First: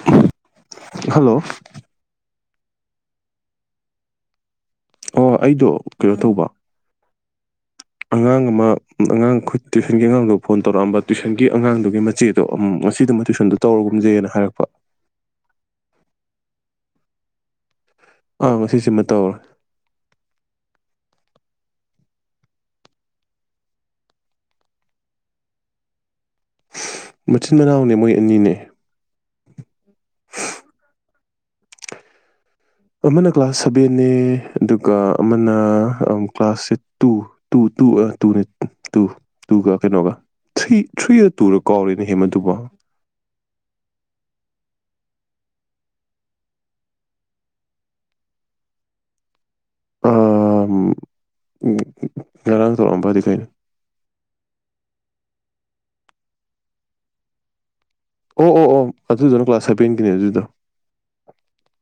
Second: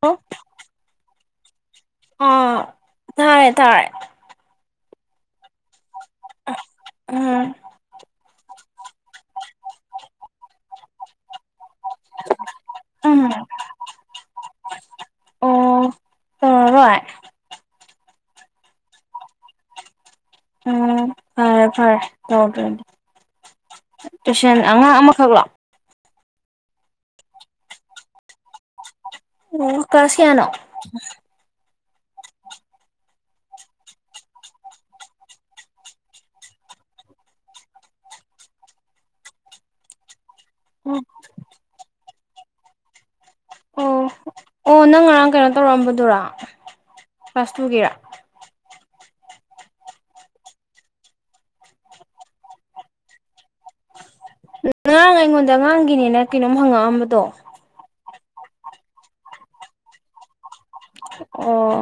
Hello hello ꯑ ꯊꯥꯔꯦ ꯊꯥꯔꯦ ꯑꯣ ꯑꯩꯗꯣ ꯀꯩꯅꯣ ꯇꯧꯕ ꯎꯝ ꯑꯉꯥꯡ ꯑꯃ ꯑꯉꯥꯡꯈ ꯇ꯭ꯋꯏꯁꯟꯒꯤ ꯑꯉꯥꯡꯗ ꯐꯣꯟ ꯇꯧꯔꯛꯑꯝꯕ ꯇ꯭ꯋꯏꯁꯟꯒꯤ ꯑꯉꯥꯡꯗꯨꯒꯤ ꯃꯆꯦꯗꯣ ꯑꯃ ꯉꯁꯤꯗꯨꯃ ꯎꯝ ꯇꯨꯋꯏꯁꯟꯗꯨꯣ ꯇꯧꯔꯒꯨꯝꯖꯩꯅ ꯍꯥꯏꯔꯛꯄ ꯑꯣ ꯇꯧꯔꯔꯣꯏ ꯑꯥ ꯁꯤꯁꯤꯃ ꯇꯧꯔꯦ ꯎꯝ ꯐꯔꯦ ꯐꯔꯦ ꯇꯧꯔꯗꯔꯗꯤ ꯇꯨꯁꯦꯟ ꯑꯉꯥꯡ ꯑꯃꯈꯛ ꯂꯥꯛꯑꯣ ꯃꯆꯤꯟ ꯃꯅꯥꯎꯅꯦ ꯃꯣꯏ ꯑꯅꯤꯅꯦ ꯑꯣ ꯀꯥꯁꯤꯌꯥꯅꯣ ꯑꯃꯅ ꯀ꯭ꯂꯥꯁ ꯁꯚꯦꯦ ꯑꯗꯨꯒ ꯑꯃꯅ ꯀ꯭ꯂꯥꯁꯦ ꯇꯨ ꯇ ꯇꯨꯅꯦ ꯇꯨ ꯇꯨꯒ ꯀꯩꯅꯣꯒ ꯊ꯭ꯔꯤ ꯊ꯭ꯔꯤ ꯇꯨꯔꯔ ꯀꯣꯂꯦꯖ ꯅꯍꯦ ꯃꯗꯨꯕ ꯑꯣ ꯑꯣ ꯅꯪ ꯉꯔꯥꯡ ꯀꯩꯅꯣ ꯇꯧꯔꯛꯑꯝꯕꯗꯨꯔ ꯀ꯭ꯂꯥꯁ ꯇꯨꯒꯤꯔ ꯎꯝ ꯉꯔꯥꯡ ꯊꯣꯛꯧꯝꯕꯗꯤꯈꯅ ꯑꯉꯥꯡ ꯑꯩꯉꯣꯟꯗ ꯑꯉꯥꯡꯒꯤꯅꯦꯅ ꯀꯩꯅꯣꯝ ꯍꯪꯉꯛꯑꯝꯕꯗꯣ ꯑꯣ ꯑꯣ ꯑꯣ ꯑꯗꯨꯗꯨꯅ ꯀ꯭ꯂꯥꯁ ꯍꯥꯏꯕꯦꯟꯒꯤꯅꯤ ꯑꯗꯨꯗꯣ ꯑꯣ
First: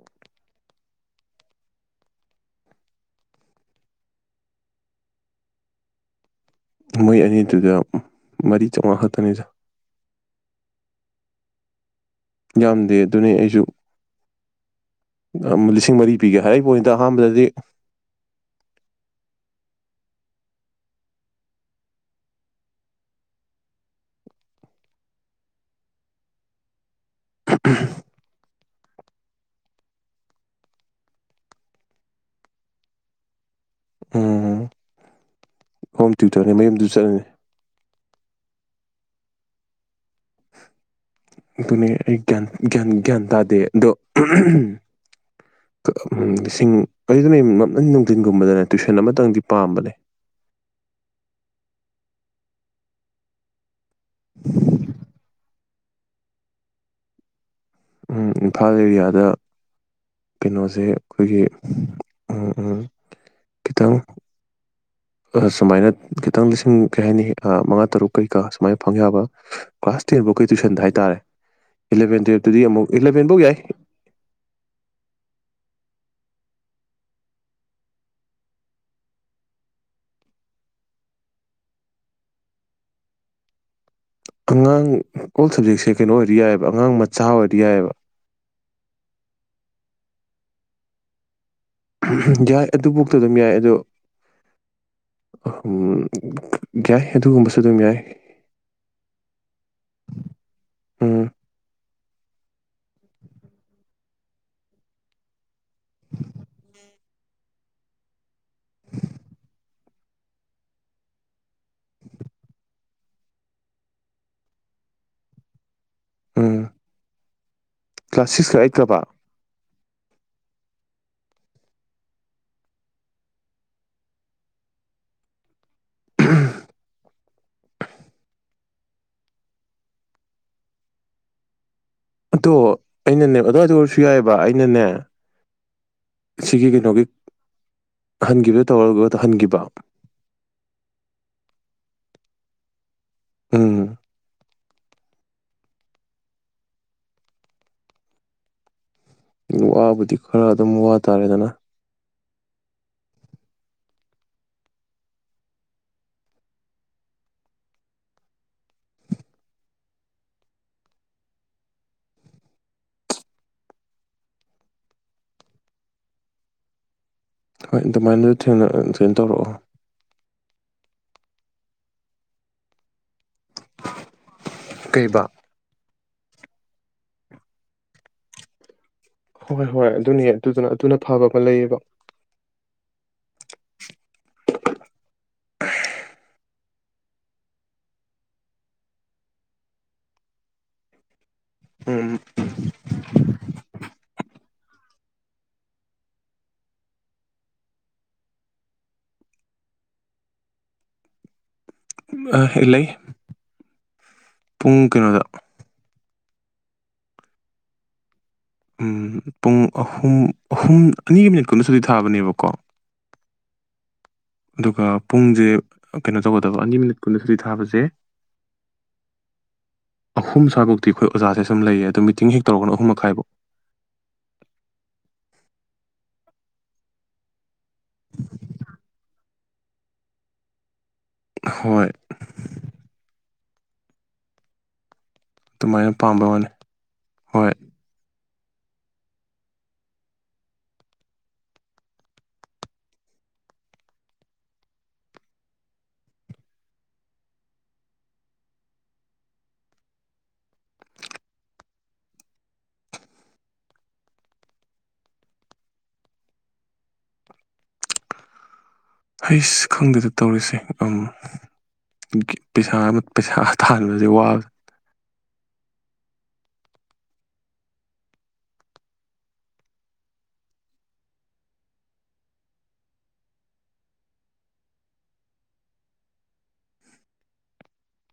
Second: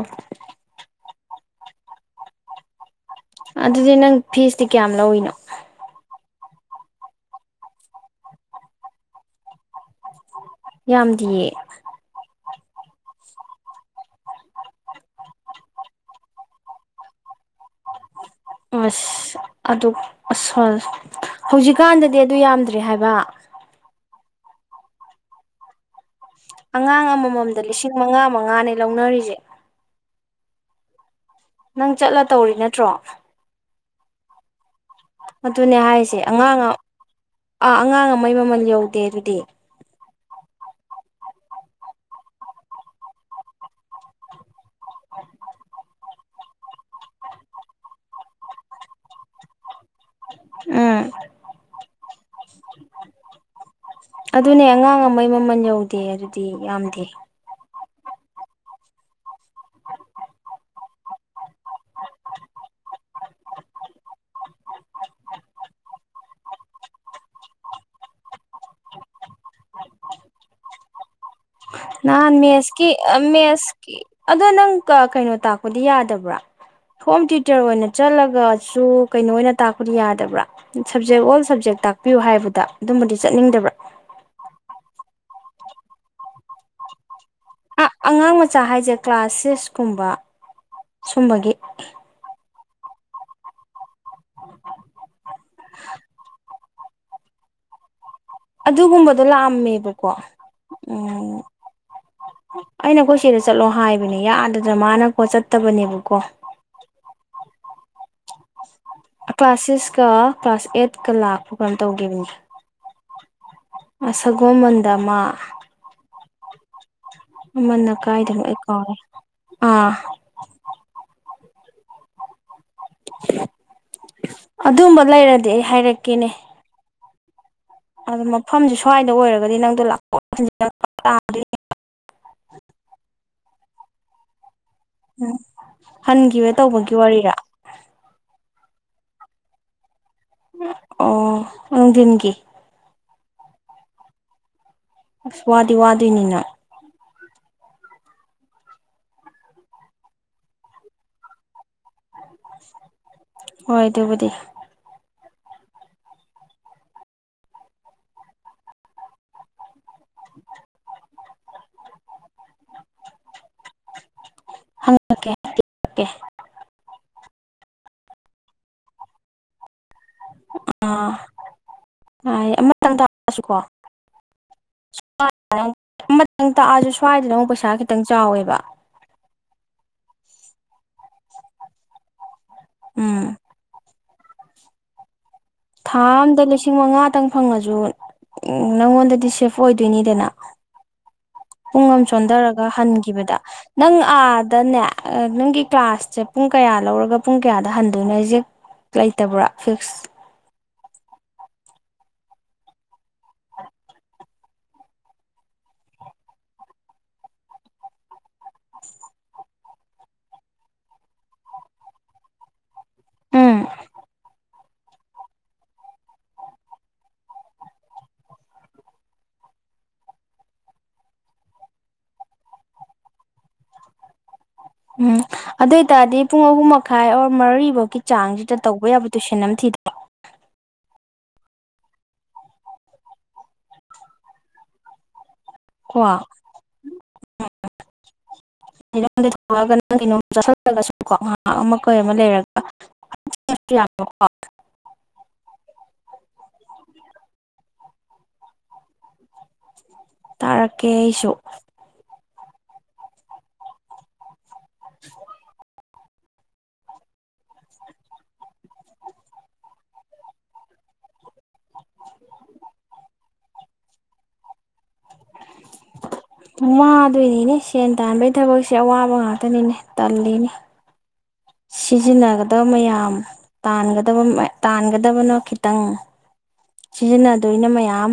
ꯑꯗꯨꯗꯤ ꯅꯪ ꯐꯤꯁꯇꯤ ꯀꯌꯥꯝ ꯂꯧꯏꯅꯣ ꯃꯣꯏ ꯑꯅꯤꯗꯨꯗ ꯃꯔꯤ ꯆꯥꯃꯉꯥ ꯈꯛꯇꯅꯤꯗ ꯌꯥꯝꯗꯤꯌꯦ ꯌꯥꯝꯗꯦ ꯑꯗꯨꯅꯤ ꯑꯩꯁꯨ ꯂꯤꯁꯤꯡ ꯃꯔꯤ ꯄꯤꯒꯦ ꯍꯥꯏꯔꯤꯕ ꯄꯣꯠꯅꯤꯗ ꯑꯍꯥꯟꯕꯗꯗꯤ ꯑꯁ ꯑꯗꯨ ꯑꯁ ꯍꯧꯖꯤꯛꯀꯥꯟꯗꯗꯤ ꯑꯗꯨ ꯌꯥꯝꯗ꯭ꯔꯦ ꯍꯥꯏꯕ ꯑꯉꯥꯡ ꯑꯃ ꯑꯃꯃꯝꯗ ꯂꯤꯁꯤꯡ ꯃꯉꯥ ꯃꯉꯥꯅꯤ ꯂꯧꯅꯔꯤꯁꯦ ꯅꯪ ꯆꯠꯂ ꯇꯧꯔꯤ ꯅꯠꯇ꯭ꯔꯣ ꯎꯝꯝ ꯑꯗꯨꯅꯦ ꯍꯥꯏꯔꯤꯁꯦ ꯑꯉꯥꯡ ꯆꯠꯂꯅꯤ ꯑꯥ ꯑꯉꯥꯡ ꯑꯃ ꯃ ꯃꯩ ꯃꯃꯜ ꯌꯧꯗꯦ ꯑꯗꯨꯗꯤ ꯑꯗꯨꯅꯦ ꯑꯩ ꯒ꯭ꯌꯥꯟ ꯇꯥꯗꯦ ꯑꯗꯣ ꯍ ꯎ ꯂꯤꯁꯤꯡ ꯑꯩꯔꯤꯗꯅ ꯅꯨꯡꯊꯤꯟꯒꯨꯝꯕꯗꯅꯦ ꯇ꯭ꯋꯨꯏꯁꯟ ꯑꯃꯇꯪꯗꯤ ꯄꯥꯝꯕꯅꯦ ꯎꯝ ꯑꯗꯨꯅꯦ ꯑꯉꯥꯡ ꯑꯃꯒꯤ ꯃꯃꯜ ꯌꯧꯗꯦ ꯑꯗꯨꯗꯤ ꯌꯥꯝꯗꯦ ꯎ ꯏꯝꯐꯥꯜ ꯑꯦꯔꯤꯌꯥꯗ ꯀꯩꯅꯣꯁꯦ ꯑꯩꯈꯣꯏꯒꯤ ꯎꯝ ꯎꯝ ꯈꯤꯇꯪ ꯁꯨꯃꯥꯏꯅ ꯈꯤꯇꯪ ꯂꯤꯁꯤꯡ ꯀꯔꯤ ꯍꯥꯏꯅꯤ ꯃꯉꯥ ꯇꯔꯨꯛ ꯀꯩꯀꯥ ꯁꯨꯃꯥꯏꯅ ꯐꯪ ꯌꯥꯕ ꯀ꯭ꯂꯥꯁ ꯇꯦꯟꯐꯧ ꯀꯩ ꯇꯨꯏꯁꯟꯗ ꯍꯥꯏ ꯇꯔꯦ ꯅꯍꯥꯟ ꯃꯦꯁꯀꯤ ꯌꯥꯏ ꯃꯦꯁꯀꯤ ꯑꯗꯣ ꯅꯪ ꯀꯩꯅꯣ ꯇꯥꯛ ꯄꯗꯤ ꯌꯥꯗꯕ꯭ꯔꯥ ꯍꯣꯝ ꯇ꯭ꯌꯨꯇꯔ ꯑꯣꯏꯅ ꯆꯠꯂꯒꯁꯨ ꯀꯩꯅꯣ ꯑꯣꯏꯅ ꯇꯥꯛꯄꯗꯤ ꯌꯥꯗꯕ꯭ꯔꯥ ꯁꯞꯖꯦꯛ ꯑꯣꯜ ꯁꯞꯖꯦꯛ ꯇꯥꯛꯄꯤꯌꯨ ꯍꯥꯏꯕꯗ ꯑꯗꯨꯝꯕꯗꯤ ꯆꯠꯅꯤꯡꯗꯕ꯭ꯔꯥ ꯑꯉꯥꯡ ꯑꯣꯜ ꯁꯕꯖꯦꯛꯁꯦ ꯀꯩꯅꯣ ꯑꯣꯏꯔꯤ ꯌꯥꯏꯑꯕ ꯑꯉꯥꯡ ꯃ ꯑ ꯑꯉꯥꯡ ꯃꯆꯥ ꯍꯥꯏꯁꯦ ꯀ꯭ꯂꯥꯁ ꯁꯤꯁ ꯀꯨꯝꯕ ꯁꯨꯝꯕꯒꯤ ꯌꯥꯏ ꯑꯗꯨꯐꯥꯎꯗ ꯑꯗꯨꯝ ꯌꯥꯏ ꯑꯗꯣ ꯍꯝ ꯌꯥꯏ ꯑꯗꯨꯒꯨꯝꯕꯁꯨ ꯑꯗꯨꯝ ꯌꯥꯏ ꯑꯗꯨꯒꯨꯝꯕꯗꯣ ꯂꯥꯛꯑꯝꯃꯦꯕꯀꯣ ꯎꯝ ꯑꯩꯅꯈꯣꯏ ꯁꯤꯗ ꯆꯠꯂꯣ ꯍꯥꯏꯕꯅꯦ ꯌꯥꯗꯗꯅ ꯃꯥꯅꯀꯣ ꯆꯠ ꯐꯠꯇꯕꯅꯦꯕꯀꯣ ꯀ꯭ꯂꯥꯁꯦꯁ ꯀ ꯀ꯭ꯂꯥꯁ ꯑꯦꯠꯀ ꯂꯥꯛꯄ ꯀꯩꯅꯥꯏ ꯇꯧꯈꯤꯕ ꯑꯁꯒꯣ ꯃꯟꯗꯃ ꯎꯝ [unintelligible] ꯃꯟꯅ ꯀ꯭ꯂꯥꯁ ꯀꯥꯏꯗꯅꯣ ꯑꯩ ꯁꯤꯛꯁꯀ ꯀꯥꯎꯔꯦ ꯑꯩꯠꯀꯕ ꯑꯥ ꯑꯗꯨꯝꯕ ꯂꯩꯔꯗꯤ ꯑꯩ ꯍꯥꯏꯔꯛꯀꯦ ꯀꯅꯦ ꯑꯗꯨ ꯃꯐꯝꯁꯤ ꯁ꯭ꯋꯥꯏꯗ ꯑꯣꯏꯔꯒꯗꯤ ꯅꯪꯗꯣ ꯂꯥꯛ ꯑꯗꯣ ꯑꯩꯅꯅꯦ ꯑꯗꯨꯋꯥꯏꯗ ꯑꯣꯏꯔꯁꯨ ꯌꯥꯏꯑꯕ ꯑꯩꯅꯅꯦ ꯎꯝ ꯍꯟꯦ ꯁꯤꯒꯤ ꯇꯧꯕꯒꯤ ꯀꯩꯅꯣꯒꯤ ꯋꯥꯔꯤꯔꯥ ꯍꯟꯈꯤꯕꯗ ꯇꯧꯔꯒ ꯇꯧꯍꯟꯈꯤꯕ ꯑꯣ ꯎꯗꯤꯟꯒꯤ ꯎꯝ ꯁ꯭ꯋꯥꯗꯤ ꯋꯥꯗꯅꯤꯅ ꯋꯥꯕꯨꯗꯤ ꯈꯔ ꯑꯗꯨꯝ ꯋꯥ ꯇꯥꯔꯦꯗꯅ ꯍꯣꯏ ꯑꯗꯨꯕꯨꯗꯤ [unintelligible] ꯍꯪꯉꯛꯀꯦꯦ ꯍꯣꯏ ꯑꯗꯨꯃꯥꯏꯅ ꯊꯦꯡꯅ ꯊꯅ ꯇꯧꯔꯛꯑꯣ ꯑ [unintelligible] ꯑꯃꯇꯪ ꯀꯩꯕ ꯇꯥꯛꯑꯁꯨ ꯁ꯭ꯋꯥꯏꯗꯅ ꯑꯃꯨꯛ ꯄꯩꯁꯥ ꯈꯤꯇꯪ ꯆꯥꯎꯋꯦꯕ ꯍꯣꯏ ꯍꯣꯏ ꯑꯗꯨꯅꯦ ꯑꯗꯨꯗꯨꯅ ꯑꯗꯨꯅ ꯐꯕ ꯑꯃ ꯂꯩꯌꯦꯕ ꯎꯝ ꯊꯥ ꯑꯝꯗ ꯂꯤꯁꯤꯡ ꯃꯉꯥꯇꯪ ꯐꯪꯉꯁꯨ ꯅꯪꯉꯣꯟꯗꯗꯤ ꯁꯦꯐ ꯑꯣꯏꯗꯣꯏꯅꯤꯗꯅ ꯄꯨꯡ ꯑꯃ ꯎꯝ ꯆꯣꯟꯗꯔ ꯍꯟꯈꯤꯕꯗ ꯅꯪ ꯑꯥꯗꯅꯦ ꯅꯪꯒꯤ ꯀ꯭ꯂꯥꯁꯁꯦ ꯄꯨꯡ ꯀꯌꯥ ꯂꯧꯔꯒ ꯄꯨꯡ ꯀꯌꯥꯗ ꯍꯟꯗꯣꯏꯅꯣ ꯑꯖꯦꯛ ꯂꯩꯇꯕ꯭ꯔꯥ ꯐꯤꯛꯁ꯫ ꯑ ꯂꯩ ꯄꯨꯡ ꯀꯩꯅꯣꯗ ꯎꯝ ꯄꯨꯡ ꯑꯍꯨꯝ ꯑꯍꯨꯝ ꯑꯅꯤꯒꯤ ꯃꯤꯅꯤꯠ ꯀꯨꯟꯗ ꯁꯨꯗꯤ ꯊꯥꯕꯅꯦꯕꯀꯣ ꯎꯝ꯫ ꯑꯗꯨꯒ ꯄꯨꯡꯖꯦ ꯀꯩꯅꯣ ꯇꯧꯒꯗꯕ ꯑꯅꯤ ꯃꯤꯅꯤꯠ ꯀꯨꯟ ꯁꯨꯇꯤ ꯊꯥꯕꯖꯦ ꯑꯍꯨꯝ ꯁ꯭ꯋꯥꯕꯥꯎꯇꯤ ꯑꯩꯈꯣꯏ ꯑꯣꯖꯥꯖꯦ ꯁꯨꯝ ꯂꯩꯌꯦ ꯑꯗꯣ ꯃꯤꯇꯤꯡ ꯍꯦꯛ ꯇꯧꯔꯒꯅ ꯑꯍꯨꯝ ꯃꯈꯥꯏꯕꯧ꯫ ꯎꯝ ꯑꯗꯨ ꯑꯣꯏꯇꯥꯔꯗꯤ ꯄꯨꯡ ꯑꯍꯨꯝ ꯃꯈꯥꯏ ꯑꯣꯔ ꯃꯔꯤ ꯒꯤ ꯆꯥꯡꯖꯤꯗ ꯇꯧꯕ ꯌꯥꯕꯗꯨ [unintelligible] ꯍꯣꯏ꯫ ꯑꯗꯨꯃꯥꯏꯅ ꯀꯣ ꯄꯥꯝꯕ ꯋꯥꯅꯤ ꯍꯣꯏ꯫ [unintelligible] ꯇꯥꯔꯛꯀꯦ ꯑꯩꯁꯨ ꯍꯩꯁ ꯈꯪꯗꯦꯗ ꯇꯧꯔꯤꯁꯦ ꯎꯝ ꯄꯩꯁꯥ ꯑꯃ ꯄꯩꯁꯥ ꯇꯥꯟꯕꯖꯦ ꯋꯥ ꯋꯥꯗꯣꯏꯅꯤꯅꯦ ꯁꯦꯟ ꯇꯥꯟꯕꯒꯤ ꯊꯕꯛꯁꯦ ꯑꯋꯥꯕ ꯉꯥꯛꯇꯅꯤꯅꯦ ꯇꯜꯂꯤꯅꯦ꯫ ꯁꯤꯖꯤꯟꯅꯒꯗꯕ ꯃꯌꯥꯝ ꯇꯥꯟꯒꯗꯕꯅ ꯃ ꯇꯥꯟꯒꯗꯕꯅ ꯈꯤꯇꯪ ꯁꯤꯖꯤꯟꯅꯗꯣꯏꯅ ꯃꯌꯥꯝ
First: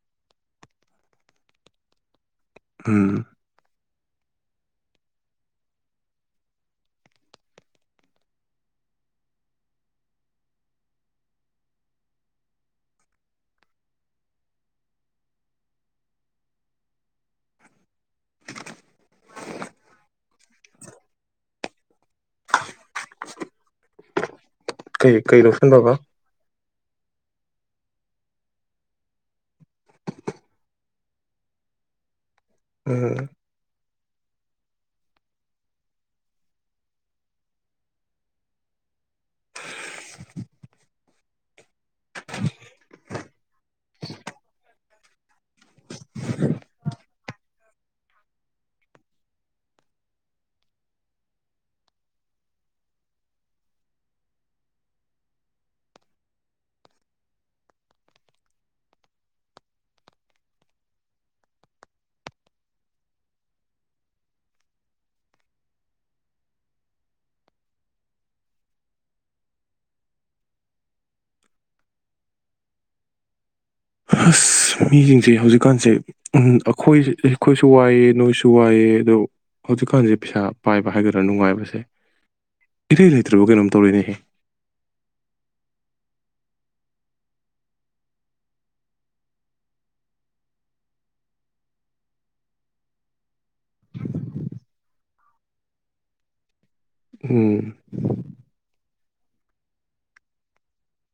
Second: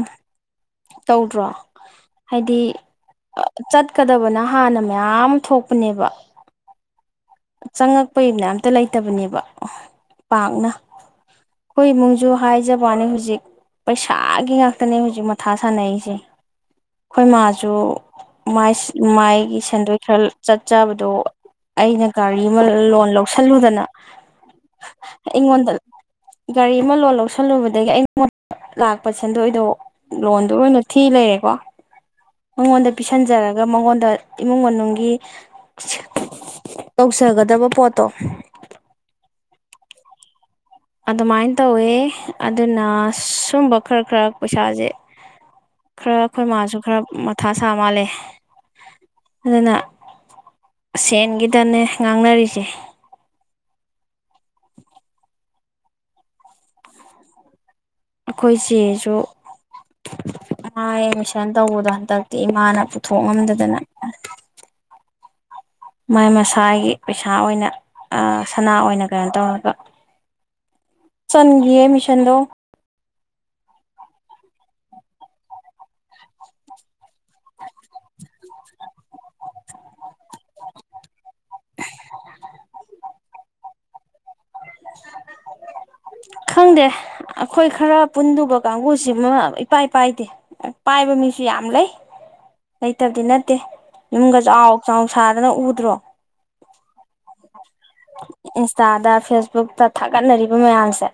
ꯇꯧꯗ꯭ꯔꯣ꯫ ꯍꯥꯏꯗꯤ ꯎꯝ ꯑ ꯆꯠ ꯆꯠꯀꯗꯕꯅ ꯍꯥꯟꯅ ꯃꯌꯥꯝ ꯊꯣꯛꯄꯅꯦꯕ꯫ ꯆꯪꯉꯛꯄꯩꯅ ꯑꯝꯇ ꯂꯩꯇꯕꯅꯦꯕ ꯄꯥꯛꯅ ꯑꯩꯈꯣꯏ ꯏꯃꯨꯡꯖꯨ ꯍꯥꯏꯖꯕꯋꯥꯅꯦ ꯍꯧꯖꯤꯛ ꯄꯩꯁꯥꯒꯤ ꯉꯥꯛꯇꯅꯦ ꯍꯧꯖꯤꯛ ꯃꯊꯥ ꯁꯥꯟꯅꯩꯖꯦ ꯑꯩꯈꯣꯏ ꯃꯥꯁꯨ ꯃꯥꯏꯒꯤ ꯁꯦꯟꯗꯣꯏ ꯈꯔ ꯆꯠꯆꯕꯗꯣ ꯑꯩꯅ ꯒꯥꯔꯤ ꯑꯃ ꯂꯣꯟ ꯂꯧꯁꯤꯜꯂꯨꯗꯅ ꯀꯩ ꯀꯩ ꯑꯩꯉꯣꯟꯗ ꯂꯧꯁꯟꯕꯕꯥ ꯒꯥꯔꯤ ꯑꯃ ꯂꯣꯟ ꯂꯧꯁꯤꯜꯂꯨꯕꯗꯒꯤ ꯑꯩꯉꯣꯟ ꯂꯥꯛꯄ ꯁꯦꯟꯗꯣꯏꯗꯣ ꯂꯣꯟꯗ ꯑꯣꯏꯅ ꯊꯤ ꯂꯩꯔꯦꯀꯣ ꯃꯉꯣꯟꯗ ꯎꯝ ꯄꯤꯁꯟꯖꯔꯒ ꯃꯉꯣꯟꯗ ꯗ ꯏꯃꯨꯡ ꯃꯅꯨꯡꯒꯤ ꯇꯧꯖꯒꯗꯕ ꯄꯣꯠꯇꯣ ꯑꯗꯨꯃꯥꯏꯅ ꯇꯧꯋꯦ ꯑꯗꯨꯅ ꯁꯨꯝꯕ ꯈꯔ ꯈꯔ ꯄꯩꯁꯥꯁꯦ ꯈꯔ ꯑꯩꯈꯣꯏ ꯃꯥꯁꯨ ꯈꯔ ꯃꯊꯥ ꯁꯥ ꯃꯥꯜꯂꯦ ꯑꯗꯨꯅ ꯁꯦꯟꯒꯤꯗꯅꯦ ꯉꯥꯡꯅꯔꯤꯖꯦ꯫ ꯑꯩꯈꯣꯏ ꯆꯦꯁꯨ ꯃꯥ ꯑꯦꯠꯃꯤꯁꯟ ꯇꯧꯕꯗꯣ ꯍꯟꯗꯛꯇꯤ ꯏꯃꯥꯅ ꯄꯨꯊꯣꯛ ꯉꯝꯗꯗꯅ ꯃꯥꯏ ꯃꯁꯥꯒꯤ ꯄꯩꯁꯥ ꯑꯣꯏꯅ ꯁꯅꯥ ꯑꯣꯏꯅ ꯀꯩꯅꯣ ꯇꯧꯔꯒ ꯆꯟꯒꯤꯌꯦ ꯑꯦꯗꯃꯤꯁꯟꯗꯣ꯫ ꯑꯁ ꯃꯤꯖꯤꯡꯖꯦ ꯍꯧꯖꯤꯛꯀꯥꯟꯖꯦ ꯑꯩꯈꯣꯏ ꯑꯩꯈꯣꯏꯁꯨ ꯋꯥꯏꯌ‌ꯦ ꯅꯣꯏꯁꯨ ꯋꯥꯏꯌ‌ꯦ ꯑꯗꯣ ꯍꯧꯖꯤꯛꯀꯥꯟꯁꯦ ꯄꯩꯁꯥ ꯄꯥꯏꯕ ꯍꯥꯏꯒꯗ꯭ꯔꯥ ꯅꯨꯡꯉꯥꯏꯕꯁꯦ ꯏꯔꯩ ꯂꯩꯇ꯭ꯔꯕ ꯀꯩꯅꯣꯝ ꯇꯧꯔꯦꯅꯦꯍꯦ꯫ ꯈꯪꯗꯦ ꯑꯩꯈꯣꯏ ꯈꯔ ꯄꯨꯟꯗꯧꯕ ꯀꯥꯡꯕꯨꯁꯤꯃ ꯏꯄꯥꯥꯏꯄꯥꯏꯗꯦ ꯄꯥꯏꯕ ꯃꯤꯁꯨ ꯌꯥꯝ ꯂꯩ ꯂꯩꯇꯕꯗꯤ ꯅꯠꯇꯦ ꯌꯨꯝꯒ ꯆꯥꯎ ꯆꯥꯎ ꯁꯥꯗꯅ ꯎꯗ꯭ꯔꯣ꯫ ꯎꯡ ꯇꯥꯗꯥꯥ ꯐꯦꯁ ꯕꯨꯛꯇ ꯊꯥꯒꯠꯅꯔꯤꯕ ꯃꯌꯥꯝꯁꯦ꯫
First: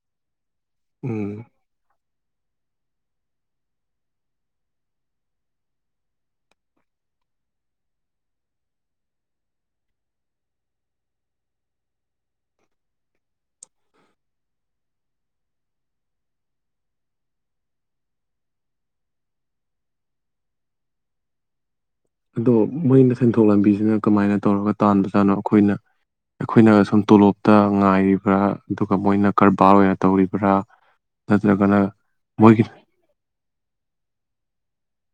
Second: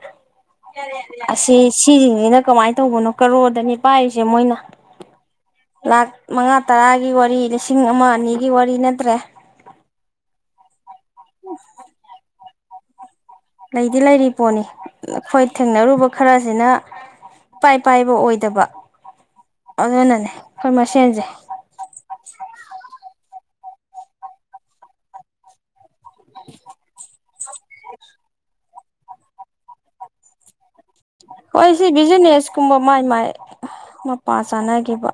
ꯎꯝ ꯑꯁꯤ ꯁꯤ [unintelligible] ꯀꯃꯥꯏꯅ ꯇꯧꯕꯅꯣ ꯀꯔꯣꯔꯗꯅꯤ ꯄꯥꯏꯔꯤꯖꯦ ꯃꯣꯏꯅ ꯂꯥꯛ ꯃꯉꯥ ꯇꯔꯥꯒꯤ ꯋꯥꯔꯤ ꯂꯤꯁꯤꯡ ꯑꯃ ꯑꯅꯤꯒꯤ ꯋꯥꯔꯤ ꯅꯠꯇ꯭ꯔꯦ꯫ ꯂꯩꯗꯤ ꯂꯩꯔꯤ ꯄꯣꯠꯅꯤ ꯑꯩꯈꯣꯏ ꯊꯦꯡꯅꯔꯨꯕ ꯈꯔꯖꯤꯅ ꯏꯄꯥꯏ ꯄꯥꯏꯕ ꯑꯣꯏꯗꯕ ꯑꯗꯨꯅꯅꯦ ꯑꯩꯈꯣꯏ ꯃꯁꯦꯟꯖꯦ꯫ ꯑꯗꯣ ꯃꯣꯏꯅ ꯁꯦꯟꯊꯣꯛ ꯂꯝꯕꯤꯖꯤꯅ ꯀꯃꯥꯏꯅ ꯇꯧꯔꯒ ꯇꯥꯟꯕꯖꯥꯠꯅꯣ ꯑꯩꯈꯣꯏꯅ ꯑꯩꯈꯣꯏꯅ ꯁꯨꯝ ꯇꯣꯂꯣꯞ ꯇ ꯉꯥꯏꯔꯤꯕ꯭ꯔꯥ ꯑꯗꯨꯒ ꯃꯣꯏꯅ ꯀꯔꯕꯥꯔ ꯑꯣꯏꯅ ꯇꯧꯔꯤꯕ꯭ꯔꯥ ꯍꯣꯏ ꯅꯠꯇ꯭ꯔꯒꯅ ꯁꯤ ꯕꯤꯖꯤꯅꯦꯁ ꯃꯣꯏꯒꯤ ꯀꯨꯝꯕ ꯃꯥꯏ ꯃꯥꯏ ꯃꯄꯥ ꯆꯥꯅꯈꯤꯕ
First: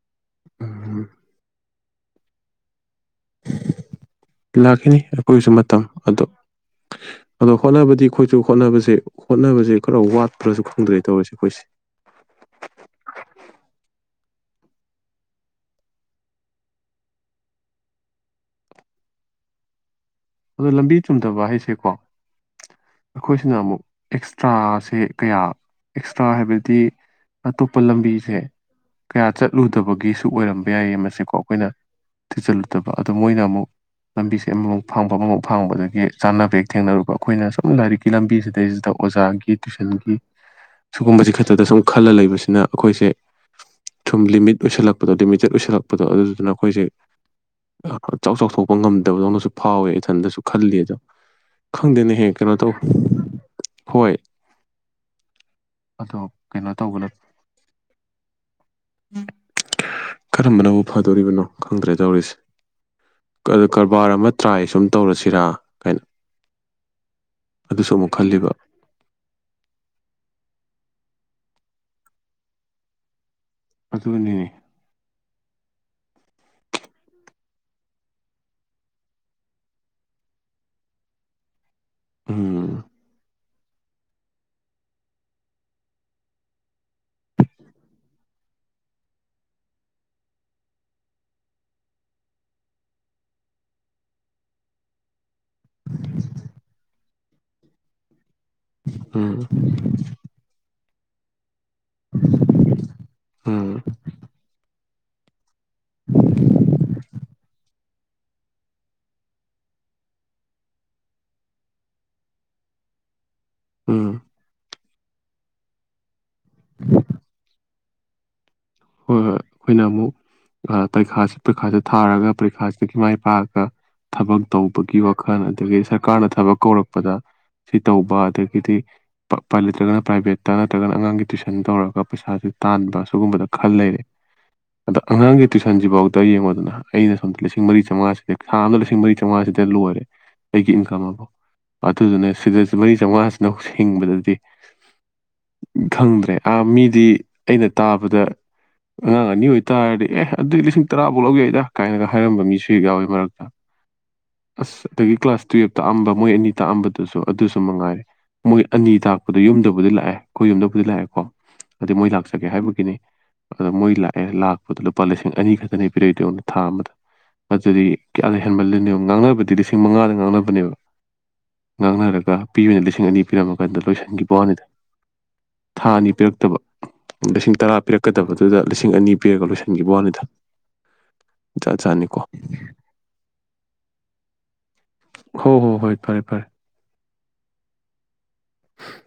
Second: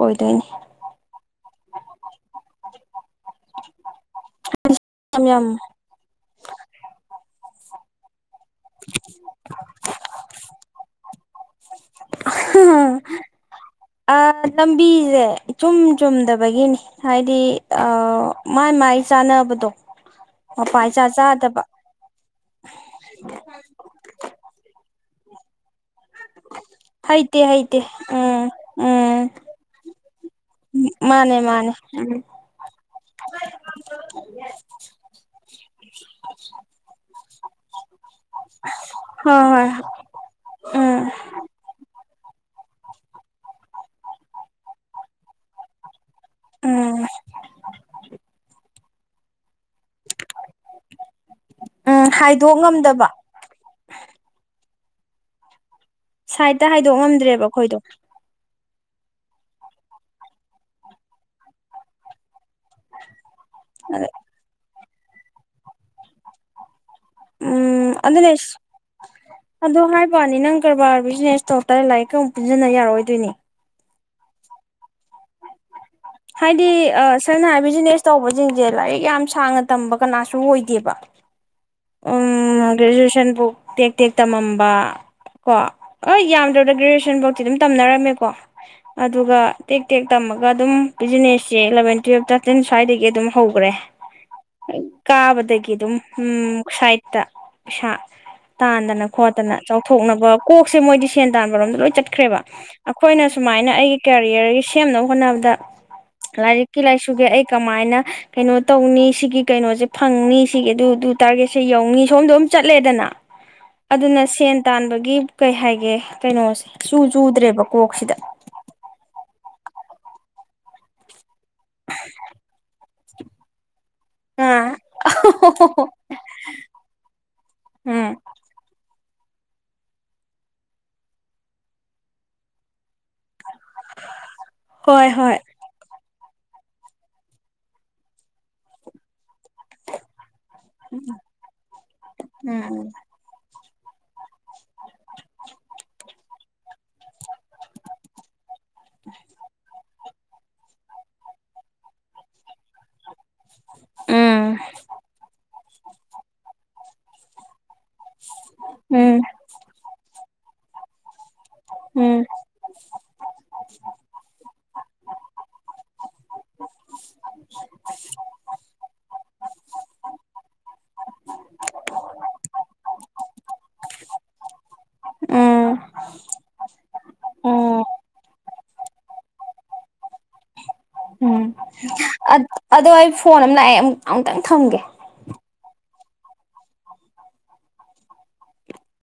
ꯑꯣꯏꯗꯣꯏꯅꯤ [inaudible] ꯎꯝ ꯂꯥꯛꯈꯤꯅꯤ ꯌꯥꯝ ꯌꯥꯝ ꯑꯩꯈꯣꯏꯒꯤꯁꯨ ꯃꯇꯝ ꯑꯗꯣ ꯑꯗꯣ ꯍꯣꯠꯅꯕꯗꯤ ꯑꯩꯈꯣꯢ ꯍꯣꯠꯅꯕꯁꯦ ꯍꯣꯠꯅꯕꯁꯦ ꯈꯔ ꯋꯥꯠꯄ꯭ꯔꯁꯨ ꯈꯪꯗ꯭ꯔꯦ ꯇꯧꯔꯤꯁꯦ ꯑꯩꯈꯣꯏꯁꯦ ꯂꯝꯕꯤꯁꯦ ꯏꯆꯨꯝ ꯆꯨꯝꯗꯕꯒꯤꯅꯤ ꯍꯥꯏꯗꯤ ꯃꯥꯏ ꯃꯥꯏ ꯆꯥꯟꯅꯕꯗꯣ ꯑꯗꯣ ꯂꯝꯕꯤ ꯆꯨꯝꯗꯕ ꯍꯥꯏꯁꯦꯀꯣ ꯑꯩꯈꯣꯏꯁꯤꯅ ꯑꯃꯨꯛ ꯑꯦꯛꯁꯇ꯭ꯔꯥꯁꯦ ꯀꯌꯥ ꯑꯦꯛꯁꯇ꯭ꯔꯥ ꯍꯥꯏꯕꯗꯤ ꯗꯤ ꯍꯩꯇꯦ ꯑꯇꯣꯞꯄ ꯍꯩꯇꯦ ꯂꯝꯕꯤꯁꯦ ꯎꯝ ꯎꯝ ꯀꯌꯥ ꯆꯠꯂꯨꯗꯕꯒꯤꯁꯨ ꯑꯣꯏꯔꯝꯕ ꯌꯥꯏꯌꯦ ꯃꯁꯤꯀꯣ ꯃꯥꯅꯦ ꯑꯩꯈꯣꯏꯅ ꯃꯥꯅꯦ ꯎꯝ ꯊꯤꯖꯤꯜꯂꯨꯗꯕ ꯑꯗꯣ ꯃꯣꯏꯅ ꯑꯃꯨꯛ ꯂꯝꯕꯤꯁꯦ ꯑꯃꯃꯝ ꯐꯪꯐꯝ ꯑꯃꯃꯥꯎ ꯐꯪꯕꯗꯨꯗꯒꯤ ꯆꯥꯅꯕ ꯍꯦꯛ ꯊꯦꯡꯅꯔꯨꯕ ꯑꯩꯈꯣꯏꯅ ꯁꯨꯝ ꯂꯥꯏꯔꯤꯛ ꯂꯝꯕꯤ ꯁꯤꯗꯩꯁꯤꯗ ꯍꯣꯏ ꯑꯣꯖꯥꯒꯤ ꯍꯣꯏ ꯇꯨꯋꯏꯁꯟꯒꯤ ꯎꯝ ꯁꯤꯒꯨꯝꯕꯁꯦ ꯈꯛꯇꯗ ꯁꯨꯝ ꯈꯜꯂ ꯂꯩꯕꯁꯤꯅ ꯑꯩꯈꯣꯏꯁꯦ ꯁꯨꯝ ꯂꯤꯃꯤꯠ ꯑꯣꯏꯁꯜꯂꯛꯄꯗꯣ ꯂꯤꯃꯤꯇꯦꯠ ꯑꯣꯏꯁꯜꯂꯛꯄ ꯗꯣ ꯑꯗꯨꯗꯨꯅ ꯑꯩꯈꯣꯏꯁꯦ ꯎꯝ ꯆꯥꯎ ꯆꯥꯎꯊꯣꯛ ꯑꯣꯉꯝꯗ ꯐꯥꯎꯋꯦ ꯏꯊꯟꯗꯁꯨ ꯈꯜꯂꯤ ꯑꯗꯣ ꯎꯝ ꯈꯪꯗꯦꯅꯦꯍꯦ ꯀꯩꯅꯣ ꯍꯥꯏꯗꯣꯛ ꯇꯧ ꯉꯝꯗꯕ ꯍꯣꯏ ꯑꯗꯣ ꯁꯥꯏꯗꯠꯇ ꯀꯩꯅꯣ ꯍꯥꯏꯗꯣꯛ ꯇꯧꯕꯅ ꯉꯝꯗ꯭ꯔꯦꯕ ꯑꯩꯈꯣꯏꯗꯣ ꯀꯔꯝꯕꯅꯕꯨ ꯐꯗꯣꯔꯤꯕꯅꯣ ꯈꯪꯗ꯭ꯔꯦ ꯇꯧꯔꯤꯁꯦ ꯑꯗ ꯀꯔꯕꯥꯔ ꯑꯃ ꯇ꯭ꯔꯥꯏ ꯁꯨꯝ ꯇꯧꯔꯁꯤꯔꯥ ꯀꯥꯏꯅ ꯎꯝ ꯑꯗꯨꯁꯨ ꯑꯃꯨꯛ ꯈꯜꯂꯤꯕ ꯑꯅꯦꯁ ꯑꯗꯨ ꯍꯥꯏ ꯀꯕꯥꯅꯤ ꯅꯪ ꯀꯔꯕꯥꯔ ꯕꯤꯖꯤꯅꯦꯁ ꯇꯧꯔ ꯇꯔ ꯂꯥꯏꯔꯤꯛꯀ ꯑꯃꯨꯛ ꯄꯨꯟꯁꯤꯟꯅ ꯌꯥꯔꯣꯏꯗꯣꯏꯅꯤ ꯑꯗꯨꯅꯤ ꯍꯥꯏꯗꯤ ꯁꯝꯅ ꯍꯥꯏ ꯕꯤꯖꯤꯅꯦꯁ ꯇꯧꯕꯁꯤꯡꯁꯦ ꯂꯥꯏꯔꯤꯛ ꯌꯥꯝ ꯁꯥꯡꯅ ꯇꯝꯕ ꯀꯅꯥꯁꯨ ꯑꯣꯏꯗꯦꯕ ꯭ꯎꯝ ꯎꯝ ꯒ꯭ꯔꯦꯖꯨꯌꯦꯁꯟꯕꯨ ꯇꯦꯛ ꯇꯦꯛ ꯇꯝꯃꯝꯕ ꯀꯣ ꯍ ꯌꯥꯝꯗ꯭ꯔꯕꯗ ꯒ꯭ꯔꯦꯖꯨꯌꯦꯁꯟꯐꯧꯇꯤ ꯑꯗꯨꯝ ꯇꯝꯅꯔꯝꯃꯦꯀꯣ ꯑꯗꯨꯒ ꯇꯦꯛ ꯇꯦꯛ ꯇꯝꯃꯒ ꯑꯗꯨꯝ ꯕꯤꯖꯤꯅꯦꯁꯁꯦ ꯏꯂꯚꯦꯟ ꯇꯨꯋꯦꯜꯞ ꯇꯥꯔꯇꯤꯟ ꯁ꯭ꯋꯥꯏꯗꯒꯤ ꯑꯗꯨꯝ ꯍꯧꯈ꯭ꯔꯦ ꯀꯥꯕꯗꯒꯤ ꯑꯗꯨꯝꯝ ꯁꯥꯏꯠꯇ ꯄꯩꯁꯥ ꯇꯥꯟꯗꯅ ꯎꯝ ꯈꯣꯠꯇꯅ ꯆꯥꯎꯊꯣꯛꯅꯕ ꯀꯣꯛꯁꯦ ꯃꯣꯏꯗꯤ ꯁꯦꯟ ꯇꯥꯟꯕꯔꯣꯝ ꯂꯣꯏ ꯆꯠꯈ꯭ꯔꯦꯕ ꯑꯩꯈꯣꯏꯅ ꯎꯝ ꯁꯨꯃꯥꯏꯅ ꯑꯩꯒꯤ ꯀꯦꯔꯤꯌꯔꯒꯤ ꯁꯦꯝꯅꯕ ꯍꯣꯠꯅꯕꯗ ꯂꯔꯤꯛꯀꯤ ꯂꯥꯏꯁꯨꯒꯦ ꯑꯩ ꯀꯃꯥꯏꯅ ꯀꯩꯅꯣ ꯇꯧꯅꯤ ꯁꯤꯒꯤ ꯀꯩꯅꯣꯁꯦ ꯐꯪꯅꯤ ꯁꯤꯒꯤ ꯑꯗꯨ ꯑꯗꯨ ꯇꯥꯔꯒꯦꯠꯁꯦ ꯌꯧꯅꯤ ꯁꯣꯝꯗ ꯑꯗꯨꯝ ꯆꯠꯂꯦꯗꯅ ꯎꯝ ꯑꯗꯨꯅ ꯁꯦꯟ ꯇꯥꯟꯕꯒꯤ ꯀꯩ ꯍꯥꯏꯒꯦ ꯀꯩꯅꯣꯁꯦ ꯆꯨ ꯆꯨꯗ꯭ꯔꯦꯕ ꯀꯣꯛꯁꯤꯗ ꯍꯣꯏ ꯍꯣꯏ ꯑꯩꯈꯣꯏꯅ ꯑꯃꯨꯛ ꯄꯔꯤꯈꯥꯁꯤ ꯄꯔꯤꯈꯥꯁꯤ ꯊꯥꯔꯒ ꯄꯔꯤꯈꯥꯁꯤꯗꯒꯤ ꯃꯥꯏ ꯄꯥꯛꯑꯒ ꯊꯕꯛ ꯑꯥ ꯇꯧꯕꯒꯤ ꯋꯥꯈꯜ ꯑꯗꯒꯤ ꯁꯔꯀꯥꯔꯅ ꯊꯕꯛ ꯀꯧꯔꯛꯄꯗ ꯁꯤ ꯎꯝ ꯇꯧꯕ ꯑꯗꯒꯤꯗꯤ ꯄꯥꯏ ꯂꯩꯇ꯭ꯔꯒꯅ ꯄ꯭ꯔꯥꯏꯚꯦꯠꯇ ꯅꯠꯇ꯭ꯔꯒꯅ ꯑꯉꯥꯡꯒꯤ ꯇꯨꯏꯁꯟ ꯇꯧꯔꯒ ꯄꯩꯁꯥꯥꯁꯦ ꯇꯥꯟꯕ ꯁꯤꯒꯨꯝꯕ ꯈꯜ ꯂꯩꯔꯦ ꯑꯗꯣ ꯍꯣꯏ ꯍꯣꯏ ꯑꯉꯥꯡꯒꯤ ꯇꯨꯏꯁꯟꯁꯤꯐꯥꯎ ꯌꯦꯉꯨꯗꯨꯅ ꯑꯩꯅ ꯁꯣꯝꯗ ꯂꯤꯁꯤꯡ ꯃꯔꯤ ꯆꯥꯃꯉꯥꯁꯦ ꯊꯥ ꯑꯃꯗ ꯂꯤꯁꯤꯡ ꯃꯔꯤ ꯆꯧꯉꯥꯁꯤꯗ ꯂꯣꯏꯔꯦ ꯑꯩꯒꯤ ꯏꯟꯀꯝ ꯑꯕꯨ ꯑꯗꯨꯗꯨꯅꯦ ꯁꯤꯗ ꯎꯝ ꯃꯔꯤ ꯆꯥꯝꯃꯉꯥꯁꯤꯅ ꯍꯧꯖꯤꯛ ꯍꯤꯡꯕꯗꯗꯤ ꯈꯪꯗ꯭ꯔꯦ ꯃꯤꯗꯤ ꯑꯩꯅ ꯇꯥꯕꯗ ꯑꯉꯥꯡ ꯑꯅꯤ ꯑꯣꯏ ꯇꯥꯔꯗꯤ ꯑꯦ ꯑꯗꯨꯗꯤ ꯂꯤꯁꯤꯡ ꯇꯔꯥꯐꯧ ꯂꯧ ꯌꯥꯏꯗ ꯀꯥꯏꯅꯒ ꯍꯥꯏꯔꯝꯕ ꯃꯤꯁꯨꯛ ꯌꯥꯎꯋꯤ ꯃꯔꯛꯇ ꯎꯝ ꯑꯁ ꯑꯗꯒꯤ ꯀ꯭ꯂꯥꯁ ꯇꯨꯌꯦꯜꯞ ꯇꯥꯛꯑꯝꯕ ꯃꯣꯏ ꯑꯅꯤ ꯇꯑꯝꯕꯗꯨꯁꯨ ꯑꯗꯨ ꯁꯨꯝ ꯃꯉꯥꯏꯔꯦ ꯃꯣꯏ ꯑꯅꯤ ꯎꯝ ꯇꯥꯛꯄꯗ ꯌꯨꯝꯗꯕꯨꯗꯤ ꯂꯥꯛꯑꯦ ꯑꯩꯈꯣꯏ ꯌꯨꯝꯗꯕꯨꯗꯤ ꯂꯥꯛꯑꯦꯀꯣ ꯑꯗꯨꯗꯤ ꯃꯣꯏ ꯎꯝ ꯂꯥꯛꯆꯒꯦ ꯍꯥꯏꯕꯒꯤꯅꯤ ꯑꯗꯣ ꯃꯣꯏ ꯂꯥꯛꯑꯦ ꯂꯥꯛꯄꯗ ꯂꯨꯄꯥ ꯂꯤꯁꯤꯡ ꯑꯅꯤ ꯈꯛꯇꯅꯤ ꯄꯤꯔꯛꯏꯗꯣ ꯑꯩꯉꯣꯟꯗ ꯊꯥ ꯑꯃꯗ ꯑꯗꯨꯗꯤ ꯀꯌꯥ ꯂꯩ ꯍꯦꯟꯃꯜꯂꯤꯅꯣ ꯗꯤ ꯂꯤꯁꯤꯡ ꯃꯉꯥꯗ ꯉꯥꯡꯅꯕꯅꯦꯕ ꯉꯥꯡꯅꯔꯒ ꯄꯤꯕꯅ ꯂꯤꯁꯤꯡ ꯑꯅꯤ ꯄꯤꯔꯝꯃꯀꯥꯟꯗ ꯂꯣꯏꯁꯤꯟꯈꯤꯕ ꯋꯥꯅꯤꯗ ꯎꯝ ꯊꯥ ꯑꯅꯤ ꯄꯤꯔꯛꯇꯕ ꯂꯤꯁꯤꯡ ꯇꯔꯥ ꯎꯝ ꯄꯤꯔꯛꯀꯗꯕꯗꯣ ꯑꯗꯨꯗ ꯂꯤꯁꯤꯡ ꯑꯅꯤ ꯄꯤꯔꯒ ꯂꯣꯏꯁꯤꯟꯈꯤꯕ ꯋꯥꯅꯤꯗ ꯖꯥꯠ ꯖꯥꯠꯅꯤꯀꯣ ꯑ ꯑꯗꯧ ꯑꯩ ꯐꯣꯟ ꯑꯝ ꯂꯥꯛꯑꯦ ꯑꯃꯨꯛꯇꯪ ꯊꯝꯒꯦ ꯍꯣ ꯍꯣ ꯍꯣꯏ ꯐꯔꯦ ꯐꯔꯦ [unintelligible]